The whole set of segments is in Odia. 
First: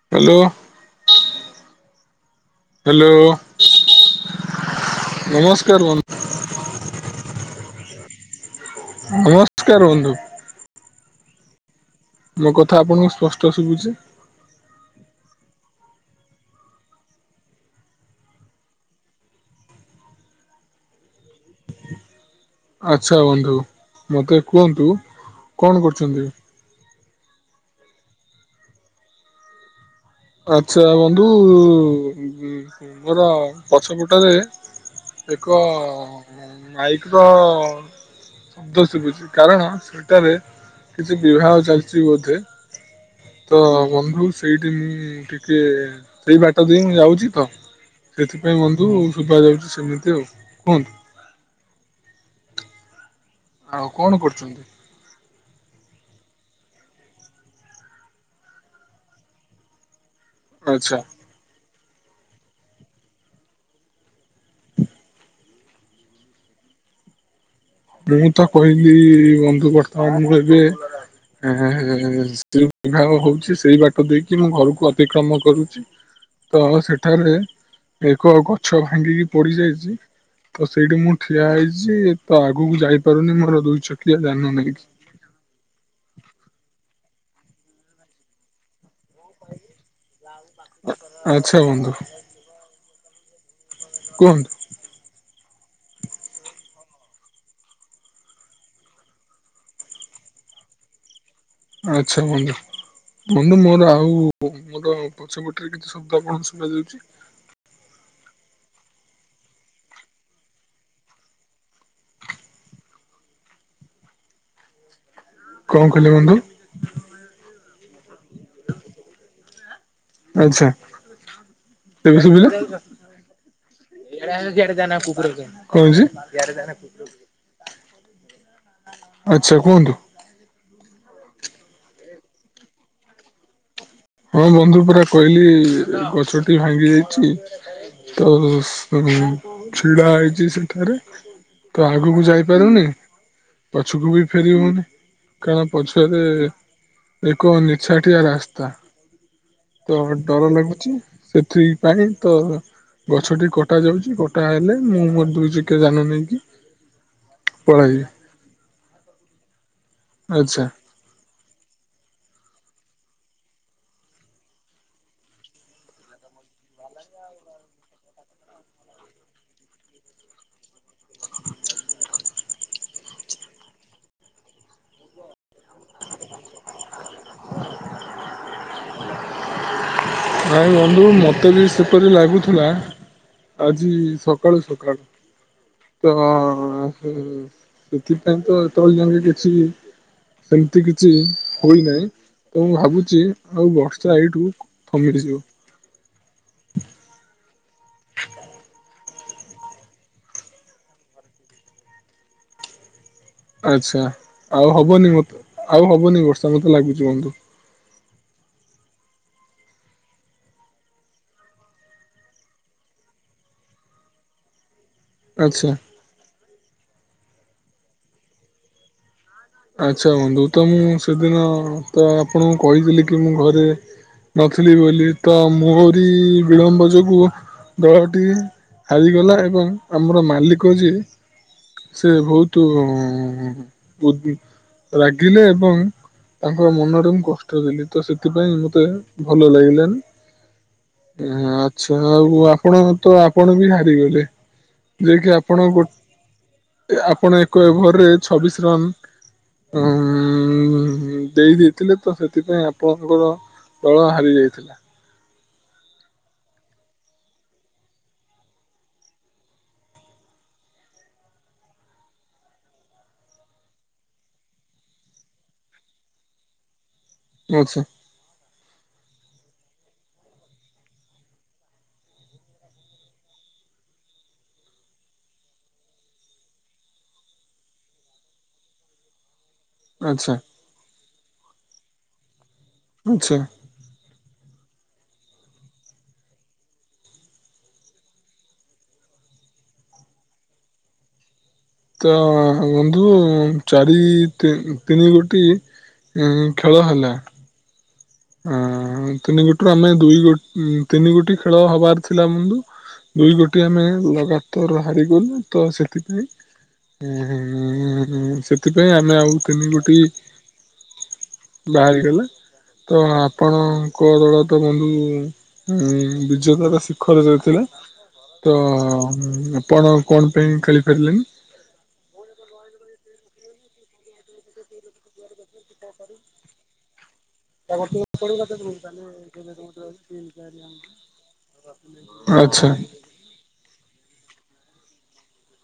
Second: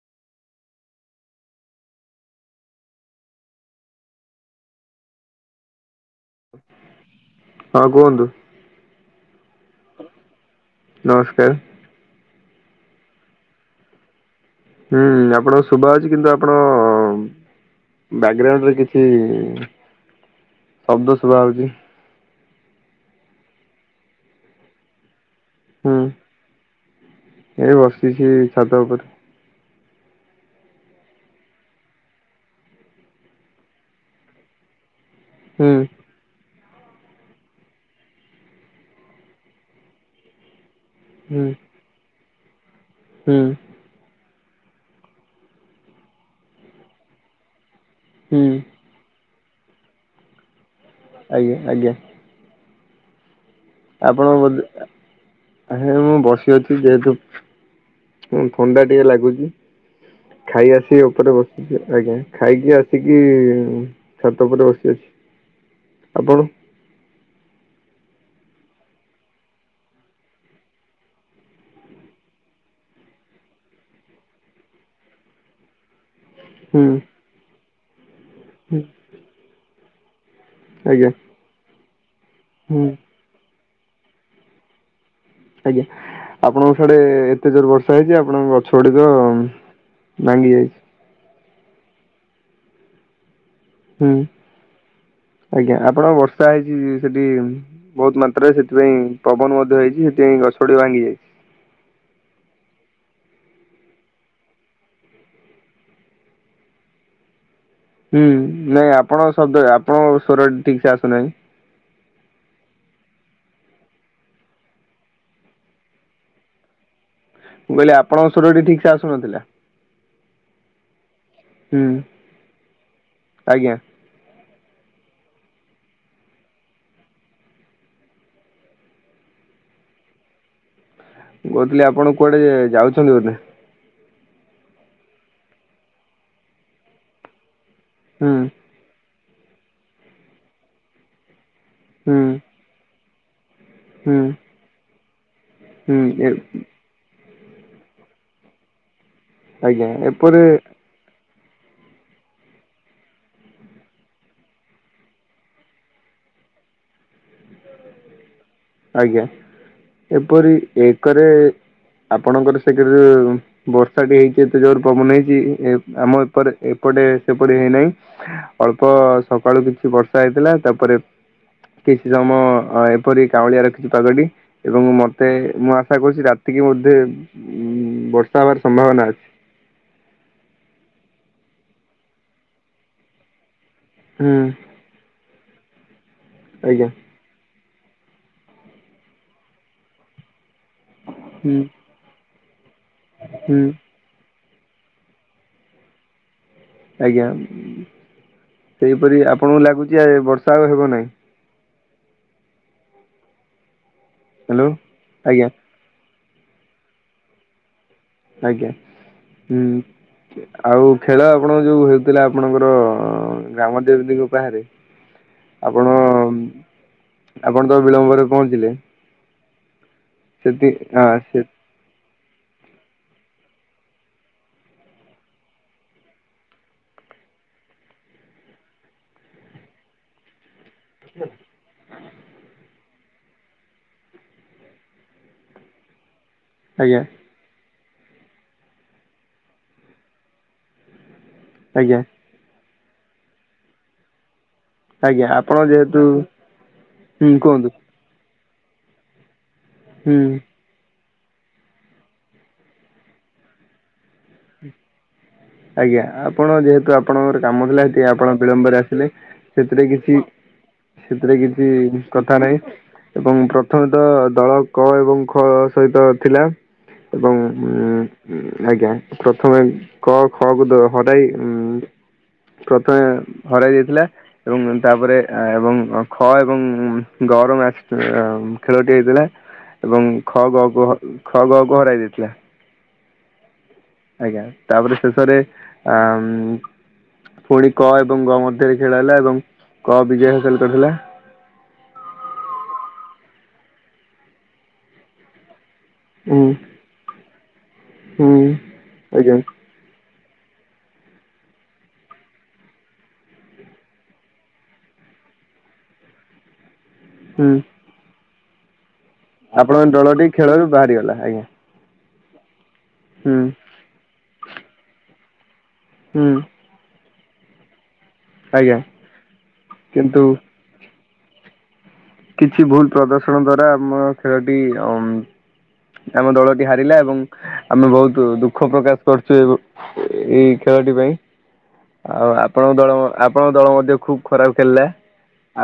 ହ୍ୟାଲୋ। ହ୍ୟାଲୋ ନମସ୍କାର ବ ହଁ କୁହନ୍ତୁ। ନମସ୍କାର ବନ୍ଧୁ। ନମସ୍କାର। ମୋ କଥା ଆପଣଙ୍କୁ ସ୍ପଷ୍ଟ ଶୁଭୁଚି। ହୁଁ ଆପଣଙ୍କ ଶୁଭା ହୋଉଚି କିନ୍ତୁ ଆପଣ ବ୍ୟାକଗ୍ରାଉଣ୍ଡରେ କିଛି ଶବ୍ଦ ଶୁଭା ହଉଚି। ଆଚ୍ଛା ବନ୍ଧୁ ମତେ କୁହନ୍ତୁ କଣ ହୁଁ କରୁଚନ୍ତି? ଏଇ ବସିଚି ଛାତ ଉପରେ। ଆଚ୍ଛା ବନ୍ଧୁ ମୋର ପଛପଟାରେ ଏକ ହୁଁ ମାଇକର ଶବ୍ଦ ଶିଭୁଚି। କାରଣ ସେଟାରେ କିଛି ହୁଁ ବିବାହ ଚାଲିଛି ବୋଧେ ହୁଁ ତ ବନ୍ଧୁ ସେଇଠି ମୁଁ ଟିକେ ସେଇ ବାଟ ଦେଇ ମୁଁ ଯାଉଚି ତ ହୁଁ ସେଥିପାଇଁ ବନ୍ଧୁ ସୁବାଯାଉଚି ସେମିତି ଆଉ କୁହନ୍ତୁ। ଆଜ୍ଞା ଆଜ୍ଞା। ଆଉ କଣ ଆପଣ କରୁଛନ୍ତି ବୋଦେ ଆ ମୁଁ ବସି ଅଛି ଯେହେତୁ ଥଣ୍ଡା ଟିକେ ଲାଗୁଚି। ଖାଇ ଆଚ୍ଛା ଆସିି ଉପରେ ବସ ଆଜ୍ଞା ଖାଇକି ଆସିକି ଛାତ ଉପରେ ବସି ଅଛି। ଆପଣ? ମୁଁ ତ କହିଲି ବନ୍ଧୁ ବର୍ତ୍ତମାନ ମୁଁ ଏବେ ଆଅ [unintelligible] ବିବାହ ହଉଚି ସେଇ ବାଟ ଦେଇକି ମୁଁ ଘରକୁ ଅତିକ୍ରମ କରୁଚି। ତ ହୁଁ ସେଠାରେ ଏକ ଗଛ ହୁଁ ଭାଙ୍ଗିକି ପଡି ଯାଇଛି ତ ସେଇଠି ଆଜ୍ଞା ମୁଁ ଠି ଠିଆ ହେଇଚି ତ ଆଗକୁ ହୁଁ ଯାଇପାରୁନି ମୋର ଦୁଇ ଚକିଆ ଜାନ ନେଇକି। ଆଜ୍ଞା ଆପଣଙ୍କ ସାଡେ ଏତେ ଜୋର ବର୍ଷା ହେଇଚି ଆପଣଙ୍କ ଗ ଛ ଗୁଡ଼ିକ ଭାଙ୍ଗି ଯାଇଚି। ଆଛା ବନ୍ଧୁ ହୁଁ କୁହନ୍ତୁ ଆଜ୍ଞା ଆପଣଙ୍କ ବର୍ଷା ହେଇଚି ସେଠି ବହୁତ ମାତ୍ରାରେ ସେଥିପାଇଁ ପବନ ମଧ୍ୟ ହେଇଛି ସେଥିପାଇଁ ଗଛ ଗୁଡିକ ଭାଙ୍ଗି ଯାଇଛି। ଆଛା ବନ୍ଧୁ। ମୋର ଆଉ ମୋର ପଛପଟରେ କିଛି ଶବ୍ଦ ଆପଣଙ୍କୁ ଶୁଣାଯାଉଚି? ହୁଁ ନାହିଁ ଆପଣ ଶବ୍ଦ ଆପଣଙ୍କ ସ୍ୱର ଠିକ୍ ସେ ଆସୁନାହିଁ। କଣ କହିଲେ ବନ୍ଧୁ? ମୁଁ କହିଲେ ଆପଣଙ୍କ ସ୍ୱରଟି ଠିକ ସେ ଆସୁନଥିଲା। ଆଛା ହୁଁ ଏବେ ସୁବୁଚି [inaudible] ଆଜ୍ଞା। ଆଚ୍ଛା କୁହନ୍ତୁ। ମୁଁ କହୁଥିଲି ଆପଣ କୁଆଡେ ଯାଉଛନ୍ତି ବୋଧେ? ହଁ ବନ୍ଧୁ ପରା କହିଲି ଗଛଟି ଭାଙ୍ଗି ଯାଇଚି ତ ହୁଁ ତ ଛିଡା ହେଇଛି ସେଠାରେ ତ ଆଗକୁ ହୁଁ ଯାଇପାରୁନି ପଛକୁ ହୁଁ ବି ଫେର ହଉନି। କାରଣ ହୁଁ ପଛରେ ଏ ଏକ ନିଛାଟିଆ ରାସ୍ତା। ଆଜ୍ଞା ତ ଏପରେ ଡର ଲାଗୁଚି। ସେଥିପାଇଁ ତ ଗଛଟି କଟା ଯାଉଛି। କଟା ହେଲେ ମୁଁ ମୋର ଦୁଇ ଚିକିଆ ଯାନ ନେଇକି ପଳେଇବି। ଆଜ୍ଞା ଏପରି ଆଚ୍ଛା ଏକରେ ଆପଣଙ୍କର ସେକେରେ। ବର୍ଷା ଟି ହେଇଛି ଏତେ ଜୋର ପବନ ହେଇଛି ଏ ଆମ ଏପଟେ ଏପଟେ ସେପରି ହେଇନାହିଁ। ଅଳ୍ପ ସକାଳୁ କିଛି ବର୍ଷା ହେଇଥିଲା ତାପରେ। କିଛି ସମୟ ଏପରି। କାଉଁଳିଆ ରଖିଛି ପାଗଟି ଏବଂ ମତେ ମୁଁ ଆଶା କରୁଛି ରାତିକି ବୋଧେ। ଉଁ ବର୍ଷା ହବାର ସମ୍ଭାବନା ଅଛି। ନାଇ ବନ୍ଧୁ ମୋତେ ବି ସେପରି ଲାଗୁଥିଲା। ଆଜି ହୁଁ ସକାଳୁ ସକାଳୁ ତ ଆଜ୍ଞା ସେ ସେଥିପାଇଁ ତ ଏତବେଳ ଯାଙ୍କେ କିଛି ସେମିତି କିଛି ହୁଁ ହୋଇନାହିଁ। ତ ମୁଁ ଭାବୁଛି ହୁଁ ଆଉ ବର୍ଷ ଏଇଠୁ ଥମି ଯିବ। ଆଜ୍ଞା। ସେହିପରି ଆପଣଙ୍କୁ ଲାଗୁଛି ଆ ଏ ବର୍ଷା ଆଉ ହେବ ନାହିଁ। ଆଚ୍ଛା ହ୍ୟାଲୋ ଆଉ ହବନି ମତେ ଆଜ୍ଞା ଆଉ ହବନି ବର୍ଷା ମତେ ଲାଗୁଛି ବନ୍ଧୁ। ଆଜ୍ଞା ହୁଁ। ଆଉ ଖେଳ ଆପଣଙ୍କ ଯୋଉ ହେଉଥିଲା ଆପଣଙ୍କର ଗ୍ରାମ ଦେବତି ଙ୍କ ପାଖରେ। ଆଚ୍ଛା ଆପଣ ଆପଣ ତ ବିଳମ୍ବରେ ପହଞ୍ଚିଲେ। ଆଚ୍ଛା ବନ୍ଧୁ ତ ସେଠି ମୁଁ ହଁ ସେ ସେଦିନ ତ ଆପଣଙ୍କୁ କହିଥିଲି କି, ମୁଁ ଘରେ ନଥିଲି ବୋଲି ତ ମୋରି ବିଳମ୍ବ ଯୋଗୁ। ଦଳଟି ହାରିଗଲା ଏବଂ ଆମର ମାଲିକ ଯିଏ। ସେ ବହୁତ ଉ ରାଗିଲେ ଏବଂ ତାଙ୍କ ଆଜ୍ଞା ମନରେ ମୁଁ କଷ ଷ୍ଟ ଦେଲି ତ ସେଥିପାଇଁ ମତେ ଭଲ ଲାଗିଲାନି। ଆଚ୍ଛା ଆଜ୍ଞା ଆଉ ଆପଣଙ୍କ ତ ଆପଣ ବି ହାରିଗଲେ। ଯିଏ ଆଜ୍ଞା କିି ଆପଣ ଗୋ ଯେହେତୁ ହୁଁ ଆପଣ ଏକ କୁହନ୍ତୁ ଓଭରରେ ଛବିଶ ରନ। ଅମ୍ ହୁଁ। ମ୍ ଦେଇ ଦେ ଇ ଥିଲେ ତ ସେଥିପାଇଁ ଆପଣଙ୍କର ଦଳ ହାରି ଯାଇଥିଲା। ଆଜ୍ଞା ଆପଣ ଯେହେତୁ ଆପଣଙ୍କର କାମ ଥିଲା ସେଥିପାଇଁ ଆପଣ ବିଳମ୍ବରେ ଆସିଲେ ସେଥିରେ କିଛି। ସେଥିରେ କିଛି କଥା ନାହିଁ। ଏବଂ ପ୍ରଥମେ ତ ଦଳ କ ଏବଂ ଖ ସହିତ ଥିଲା। ଏବଂ ଆଚ୍ଛା ଉଁ ଆଜ୍ଞା ପ୍ରଥମେ କ। ଖ କୁ ଦ ହରାଇ ଉଁ ପ୍ରଥମେ ହରାଇ ଦେଇଥିଲା। ଏବଂ ତାପରେ ଏବଂ ଖ ଏବଂ ଗ ର ମ୍ୟାଚ ଆମ୍ ଖେଳଟି ହେଇଥିଲା। ଏବଂ ଆଚ୍ଛା ଖ ଗ କୁ ହ ଖ ଗ କୁ ହରାଇ ଦେଇଥିଲା। ଆଚ୍ଛା। ଆଜ୍ଞା ତାପରେ ଶେଷରେ ଆମ୍ ଫୁଣି କ ଏବଂ ଗ ମଧ୍ୟରେ ଖେଳ ହେଲା ଏବଂ କ ବିଜୟ ହାସଲ କରିଥିଲା। ତ ବନ୍ଧୁ ଚାରି ତିନି ଗୋଟି। ଉଁ ଖେଳ ହେଲା। ହୁଁ ଆଁ ଆଜ୍ଞା ତିନି ଗୋଟିରୁ ଆମେ ଦୁଇ ଗୋ ତିନି ଗୋଟି ଖେଳ ହବାର ଥିଲା ବନ୍ଧୁ। ଦୁଇ ଗୋଟି ଆମେ ଲଗାତର ହାରିଗଲୁ ତ ସେଥିପାଇଁ। ଉଁ ହୁଁ ଉଁ ସେଥିପାଇଁ ଆମେ ଆଉ ତିନି ଆପଣଙ୍କ ଗୋଟି। ଦଳଟି ଖେଳରୁ ଆଜ୍ଞା। ବାହାରିଗଲା। ତ ହୁଁ ଆପଣଙ୍କ ଦଳ ତ ବନ୍ଧୁ ଉଁ ହୁଁ ବିଜେତା [unintelligible] ଖରେ ଯେ ଥିଲେ, ତ ଆଜ୍ଞା ଆପଣ କିନ୍ତୁ କଣ ପାଇଁ ଖେଳି ଫାରିଲେନି। କିଛି ଭୁଲ ପ୍ରଦଶଣ ଦ୍ଵାରା ମୋ ଖେଳଟି ଅମ୍ ଆମ ଦଳଟି ହାରିଲା ଏବଂ ଆମେ ବହୁତ ଦୁଃଖ ପ୍ରକାଶ କରୁଛୁ ଏ ଏଇ ଖେଳଟି ପାଇଁ। ଆଉ ଆଚ୍ଛା ଆପଣଙ୍କ ଦଳ, ଆ ଆପଣଙ୍କ ଦଳ ମଧ୍ୟ ଖୁବ ଖରାପ ଖେଳିଲା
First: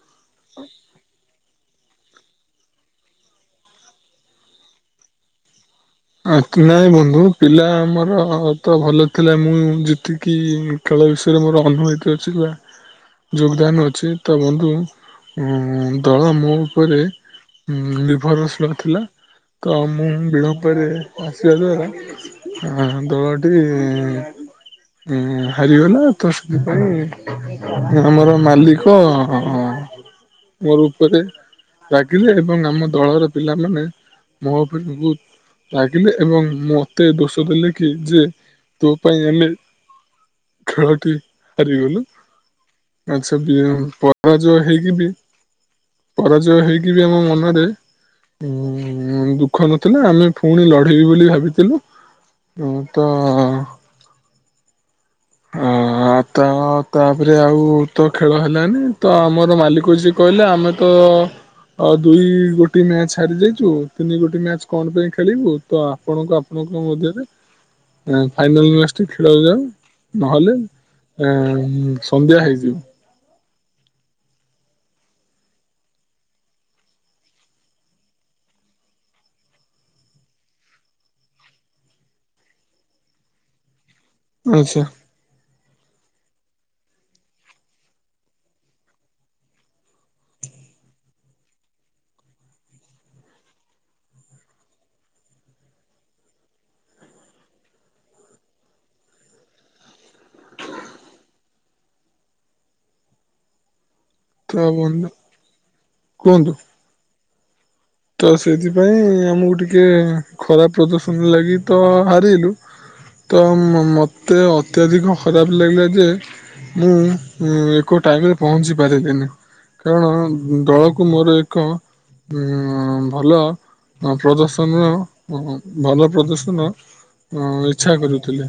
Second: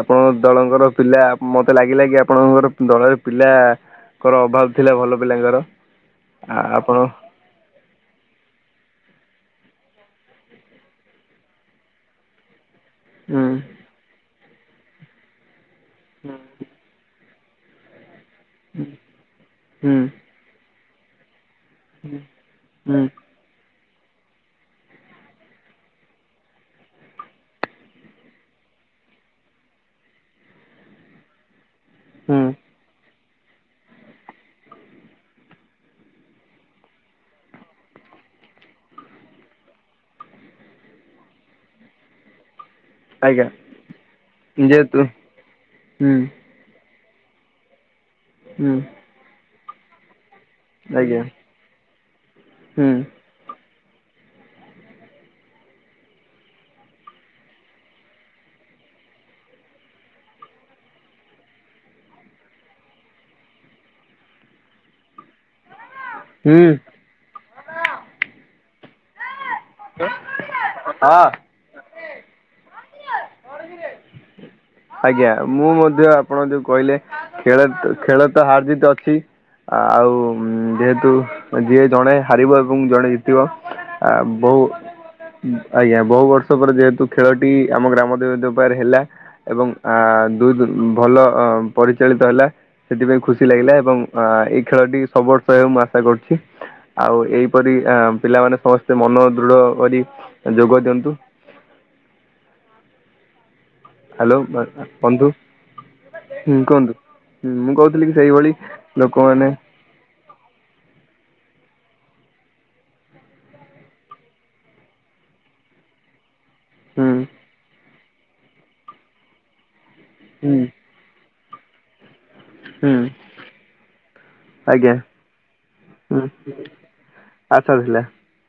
ଆପଣଙ୍କ ଦଳଙ୍କର ପିଲା ମତେ ଲାଗିଲା କି ଆପଣଙ୍କର ଦଳରେ ପିଲାଙ୍କର ଅଭାବ ଥିଲା ଭଲ ପିଲାଙ୍କର। ଆଙ୍କି ନାଇଁ ଆପଣ ବନ୍ଧୁ। ପିଲା ଆମର ତ ଭଲ ଥିଲା ମୁଁ ଯେତିକି ଖେଳ ବିଷୟରେ ମୋର ଅନୁଭୁତି [unintelligible] ହୁଁ ଯୋଗଦାନ ଅଛି, ତ ବନ୍ଧୁ ଉଁ ଦଳ ମୋ ମୋ ଉପରେ ନିର୍ଭରଶୀଳ ଥିଲା ତ ମୁଁ ହୁଁ ବିଳ ମ୍ବ ରେ ଆସିବା ଦ୍ୱାରା ଆ ହୁଁ। ଦଳଟି ହୁଁ ହାରିଗଲା ତ ସେଥିପାଇଁ ଆମର ମାଲିକ ମୋର ଉପରେ ରାଗିଲେ ହୁଁ ଏବଂ ଆମ ଦଳର ପିଲାମାନେ ମୋ ଉପରେ ବହୁତ ରାଗିଲେ ଏବଂ ମତେ ଦୋଷ ଦେଲେ କି ଯେ ତୋ ପାଇଁ ଆମେ ଖେଳଟି ହାରିଗଲୁ। ଆଚ୍ଛା ଆଜ୍ଞା ବି ପରାଜୟ ହେଇକି ଯେହେତୁ ବି ହୁଁ ପରାଜୟ ହେଇକି ବି ଆମ ମନରେ ଉଁ। ଉଁ ଦୁଃଖ ନଥିଲା ଆମେ ପୁଣି ଲଢେଇିବି ଆଜ୍ଞା ବୋଲି ଭାବିଥିଲୁ ହୁଁ ତ ଆ। ଆ ତ ତାପରେ ଆଉ ତ ଖେଳ ହେଲାନି ତ ଆମର ମାଲିକ ଯିଏ କହିଲେ ଆମେ ତ ଆ ଦୁଇ ଗୋଟି ମ୍ୟାଚ ହାରି ଯାଇଛୁ ତିନି ଗୋଟି ମ୍ୟାଚ କଣ ପାଇଁ ଖେଳିବୁ ତ ଆପଣଙ୍କ ହୁଁ ଆପଣଙ୍କ ମଧ୍ୟରେ ଫାଇନାଲ ମ୍ୟାଚ୍ ଟି ଖେଳ ହେଇଯାଉ। ନହେଲେ ହଁ ସନ୍ଧ୍ୟା ହେଇଯିବ। ଆଜ୍ଞା, ମୁଁ ମଧ୍ୟ ଆପଣ ଯୋଉ କହିଲେ ଖେଳ ଖେଳ ତ ହାରଜିିତ ଅଛି। ଆଉ ଯେହେତୁ ଯିଏ ଜଣେ ହାରିବ ଏବଂ ଜଣେ ଜି ତିବ ବହୁ ଆଚ୍ଛା ଆଜ୍ଞା ବହୁ ବର୍ଷ ପରେ ଯେହେତୁ ଖେଳ ଟି ଆମ ଗ୍ରାମରେ ଦୋବାଡ ହେଲା। ଏବଂ ଦୁଇ ଭଲ ପରିଚାଳିତ ହେଲା। ସେଥିପାଇଁ ଖୁସି ଲାଗିଲା ଏବଂ ଏଇ ଖେଳ ଟି ସବୁ ବର୍ଷ ହେଉ ମୁଁ ଆଶା କରୁଛି। ଆଉ ଏଇପରି ପିଲାମାନେ ସମସ୍ତେ ମନ ଦୃଢ କରି ଯୋଗ ଦିଅନ୍ତୁ। ହ୍ୟାଲୋ ବ ବନ୍ଧୁ ହୁଁ କୁହନ୍ତୁ। ହୁଁ ମୁଁ କହୁଥିଲି କି ସେଇଭଳି ଲୋକମାନେ ଟିଏ ଖରାପ ପ୍ରଦଷଣ ଲାଗି ତ ହାରିଲୁ। ତ ମ ମତେ ଅତ୍ୟଧିକ ଖରାପ ଲାଗିଲା ଯେ ମୁଁ ହୁଁ ଏକ ଟାଇମରେ ପହଞ୍ଚି ପାରିଲିନି କାରଣ ହୁଁ ଦଳ କୁ ମୋର ଏକ ଉ ଉଁ, ହୁଁ ଭଲ ପ୍ରଦର୍ଶନ ଆଜ୍ଞା ଭଲ ହୁଁ ପ୍ରଦର୍ଶନ। ଅ ଆଶା ଇଛା ଥିଲା କରୁଥିଲେ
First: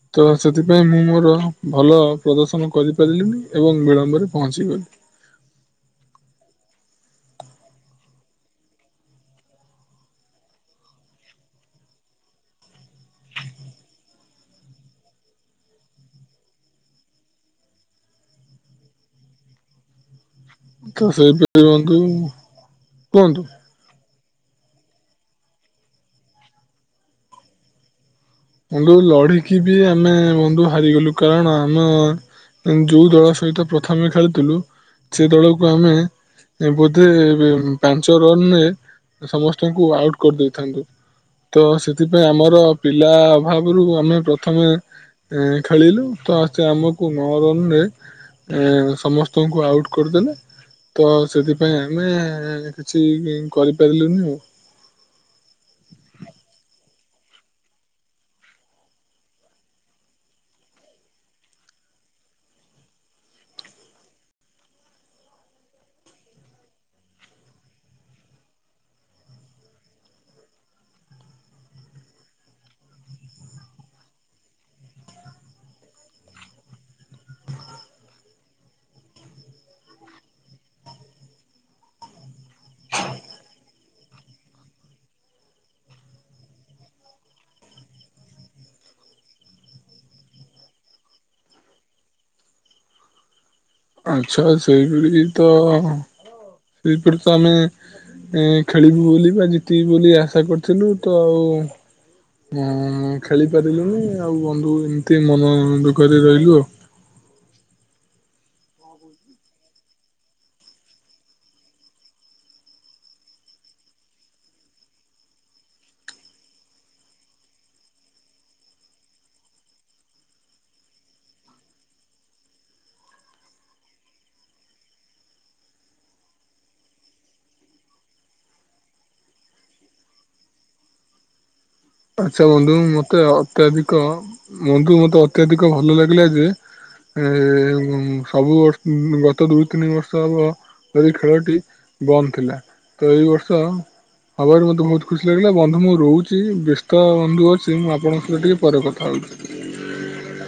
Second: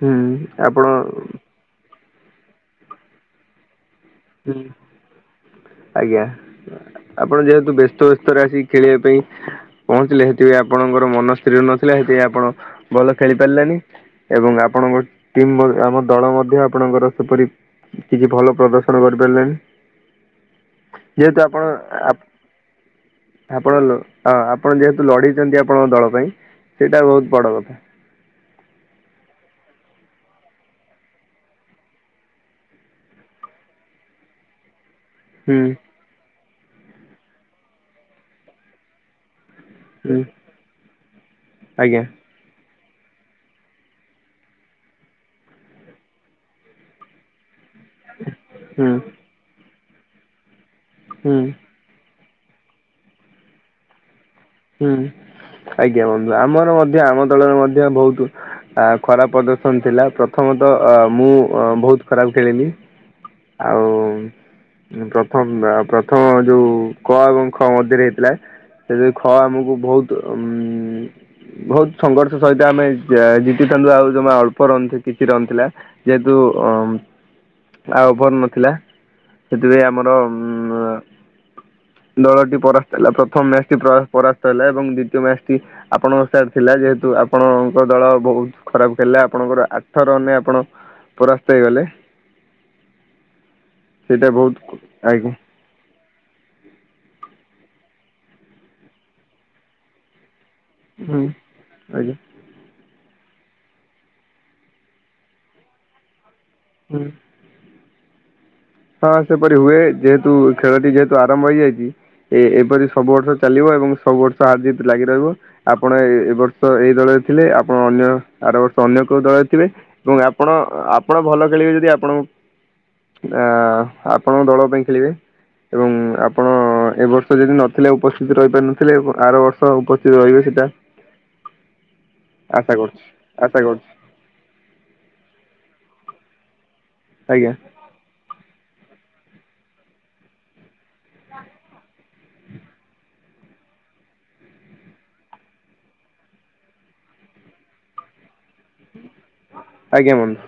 ହୁଁ ତ ସେଥିପାଇଁ ଆପଣ ମୁଁ ମୋର ଭଲ ପ୍ରଦର୍ଶନ କରିପାରିଲିନି ଏବଂ ବିଳମ୍ବରେ ହୁଁ ପହଞ୍ଚିଗଲି ଆଜ୍ଞା। ଆପଣ ଯେହେତୁ ବ୍ୟସ୍ତ ବ୍ୟସ୍ତରେ ଆସିକି ଖେଳିବା ପାଇଁ ପହଞ୍ଚିଲେ ସେଥିପାଇଁ ଆପଣଙ୍କର ମନ ସ୍ଥିର ନଥିଲା ସେଥିପାଇଁ ଆପଣ ଭଲ ଖେଳି ପାରିଲେନି। ଏବଂ ଆପଣଙ୍କ ଟିମ୍ ଆମ ଦଳ ମଧ୍ୟ ଆପଣଙ୍କର ସୁପର୍ ହିଟ୍ କିଛି ଭଲ ପ୍ରଦର୍ଶନ [unintelligible] କରିପାରିଲେନି। ତସେଇ ଯେହେତୁ [unintelligible] ବନ୍ଧୁ ଆପଣ କୁହନ୍ତୁ? ଆପଣ ଲ ଆପଣ ଯେହେତୁ ଲଢିଛନ୍ତି ଆପଣଙ୍କ ଦଳ ପାଇଁ ସେଇଟା ବହୁତ୍ ବଡ଼ କଥା। ବନ୍ଧୁ ଲଢିକିବି ଆମେ ବନ୍ଧୁ ହାରିଗଲୁ କାରଣ ଆମ ଯୋଉ ଦଳ ସହିତ ପ୍ରଥମେ ଖେଳୁଥିଲୁ ହୁଁ ସେଦଳକୁ ଆମେ ବୋଧେ ପାଞ୍ଚ ରନରେ ସମସ୍ତଙ୍କୁ ଆଉଟ୍ ହୁଁ କରିଦେଇଥାନ୍ତୁ ଆଜ୍ଞା ତସେଥିପାଇଁ ଆମର ପିଲା ଭାବରୁ ଆମେ ପ୍ରଥମେ ଖେଳିଲୁ ତସେଆମକୁ ନଅ ରନରେ ଏ ହୁଁ ସମସ୍ତଙ୍କୁ ଆଉଟ୍ କରିଦେଲେ ହୁଁ ତସେଥିପାଇଁ ଆମେ କିଛି କରିପାରିଲୁନି ଆଉ। ହୁଁ ଆଜ୍ଞା ବନ୍ଧୁ ଆମର ମଧ୍ୟ ଆମ ଦଳରେ ମଧ୍ୟ ବହୁତ୍ ଆ ଖରାପ୍ ପ୍ରଦର୍ଶନ ଥିଲା ପ୍ରଥମତଃ ଅ ମୁଁ ବହୁତ୍ ଖରାପ୍ ଖେଳିଲି ଆଉ ପ୍ରଥମ ପ୍ରଥମ ଯେଉଁ କ ଏବଂ ଖ ମଧ୍ୟରେ ହେଇଥିଲା। ସେ ଯୋଉ ଖ ଆମକୁ ବହୁତ୍ ଉଁ ବହୁତ୍ ସଂଘର୍ଷ ସହିତ ଆମେ ଜିତିଥାନ୍ତୁ ଆଉ ଯମା ଅଳ୍ପ ରନ୍ କିଛି ରନ୍ ଥିଲା। ଜେହେତୁ ଅମ୍ ଆଉ ଓଭର୍ ନଥିଲା ସେଥିପାଇଁ ଆମର ଉଁ ଦଳଟି ପରାସ୍ତ ହେଲା ପ୍ରଥମ ମ୍ୟାଚ୍ ଟି ପରାସ୍ତ ହେଲା ଏବଂ ଦ୍ଵିତୀୟ ମ୍ୟାଚ୍ ଟି ଆପଣଙ୍କ ସାଇଟ୍ ଥିଲା ଯେହେତୁ ଆପଣଙ୍କ ଦଳ ବହୁତ୍ ଖରାପ୍ ଖେଳିଲେ ଆପଣଙ୍କର ଆଠ ରନ୍ ରେ ଆପଣ ପରାସ୍ତ ହେଇଗଲେ ସେଇଟା ଆଚ୍ଛା ବହୁତ ସେଇଭଳିକି ଆଜ୍ଞା ତ ସେଇପରିତ ଆମେ ଖେଳିବୁ ବୋଲି ବା ଜିତିବୁ ବୋଲି ଆଶା କରୁ ଥିଲୁ ତ ହୁଁ ଆଉ ଆଜ୍ଞା ହଁ ଖେଳି ପାରିଲୁନି ଆଉ ବନ୍ଧୁ ଏମିତି ମନ ଦୁଃଖରେ ରହିଲୁ ଆଉ ହୁଁ। ହଁ ସେପରି ହୁଏ ଯେହେତୁ ଖେଳଟି ଯେହେତୁ ଆରମ୍ଭ ହେଇଯାଇଚି। ଏ ଏପରି ସବୁ ବର୍ଷ ଚାଲିବ ଏବଂ ସବୁ ବର୍ଷ ହାର ଜିତ୍ ଲାଗି ରହିବ। ଆପଣ ଏବର୍ଷ ଏଇ ଦଳରେ ଥିଲେ ଆପଣ ଅନ୍ୟ ଆର ବର୍ଷ ଅନ୍ୟ କୋଉ ଦଳରେ ଥିବେ। ଏବଂ ଆପଣ ଆପଣ ଭଲ ଖେଳିବେ ଯଦି ଆପଣଙ୍କୁ ଆ ଆପଣଙ୍କ ଦଳ ପାଇଁ ଖେଳିବେ? ଏବଂ ଆପଣ ଏବ ବର୍ଷ ଯଦି ନଥିଲେ ଉପସ୍ଥିତ ରହିପାରିନଥିଲେ ଆର ବର୍ଷ ତ ଉପସ୍ଥିତ ରହିବେ ସେଟା [inaudible] ଆଚ୍ଛା ଆଶା ବନ୍ଧୁ କରୁଛି ମତେ ଆଶା କରୁଛି ଅତ୍ୟଧିକ ବନ୍ଧୁ ମତେ ଅତ୍ୟଧିକ ଭଲ ଲାଗିଲା ଯେ ଆଜ୍ଞା [unintelligible] ସବୁ ବ ଗତ ଦୁଇ ତିନି ବର୍ଷ ହବ ଧରି ଖେଳଟି ବନ୍ଦ ଥିଲା। ତ ଏଇ ବର୍ଷ ହବାରେ ମତେ ବହୁତ୍ ଖୁସି ଲାଗିଲା ବନ୍ଧୁ ମୁଁ ରହୁଛି ବେସ୍ ତବନ୍ଧୁ ଅଛି ମୁଁ ଆପଣଙ୍କ ସହିତ ଟିକେ ପରେ କଥା ହେଉଚି। ଆଜ୍ଞା ବନ୍ଧୁ।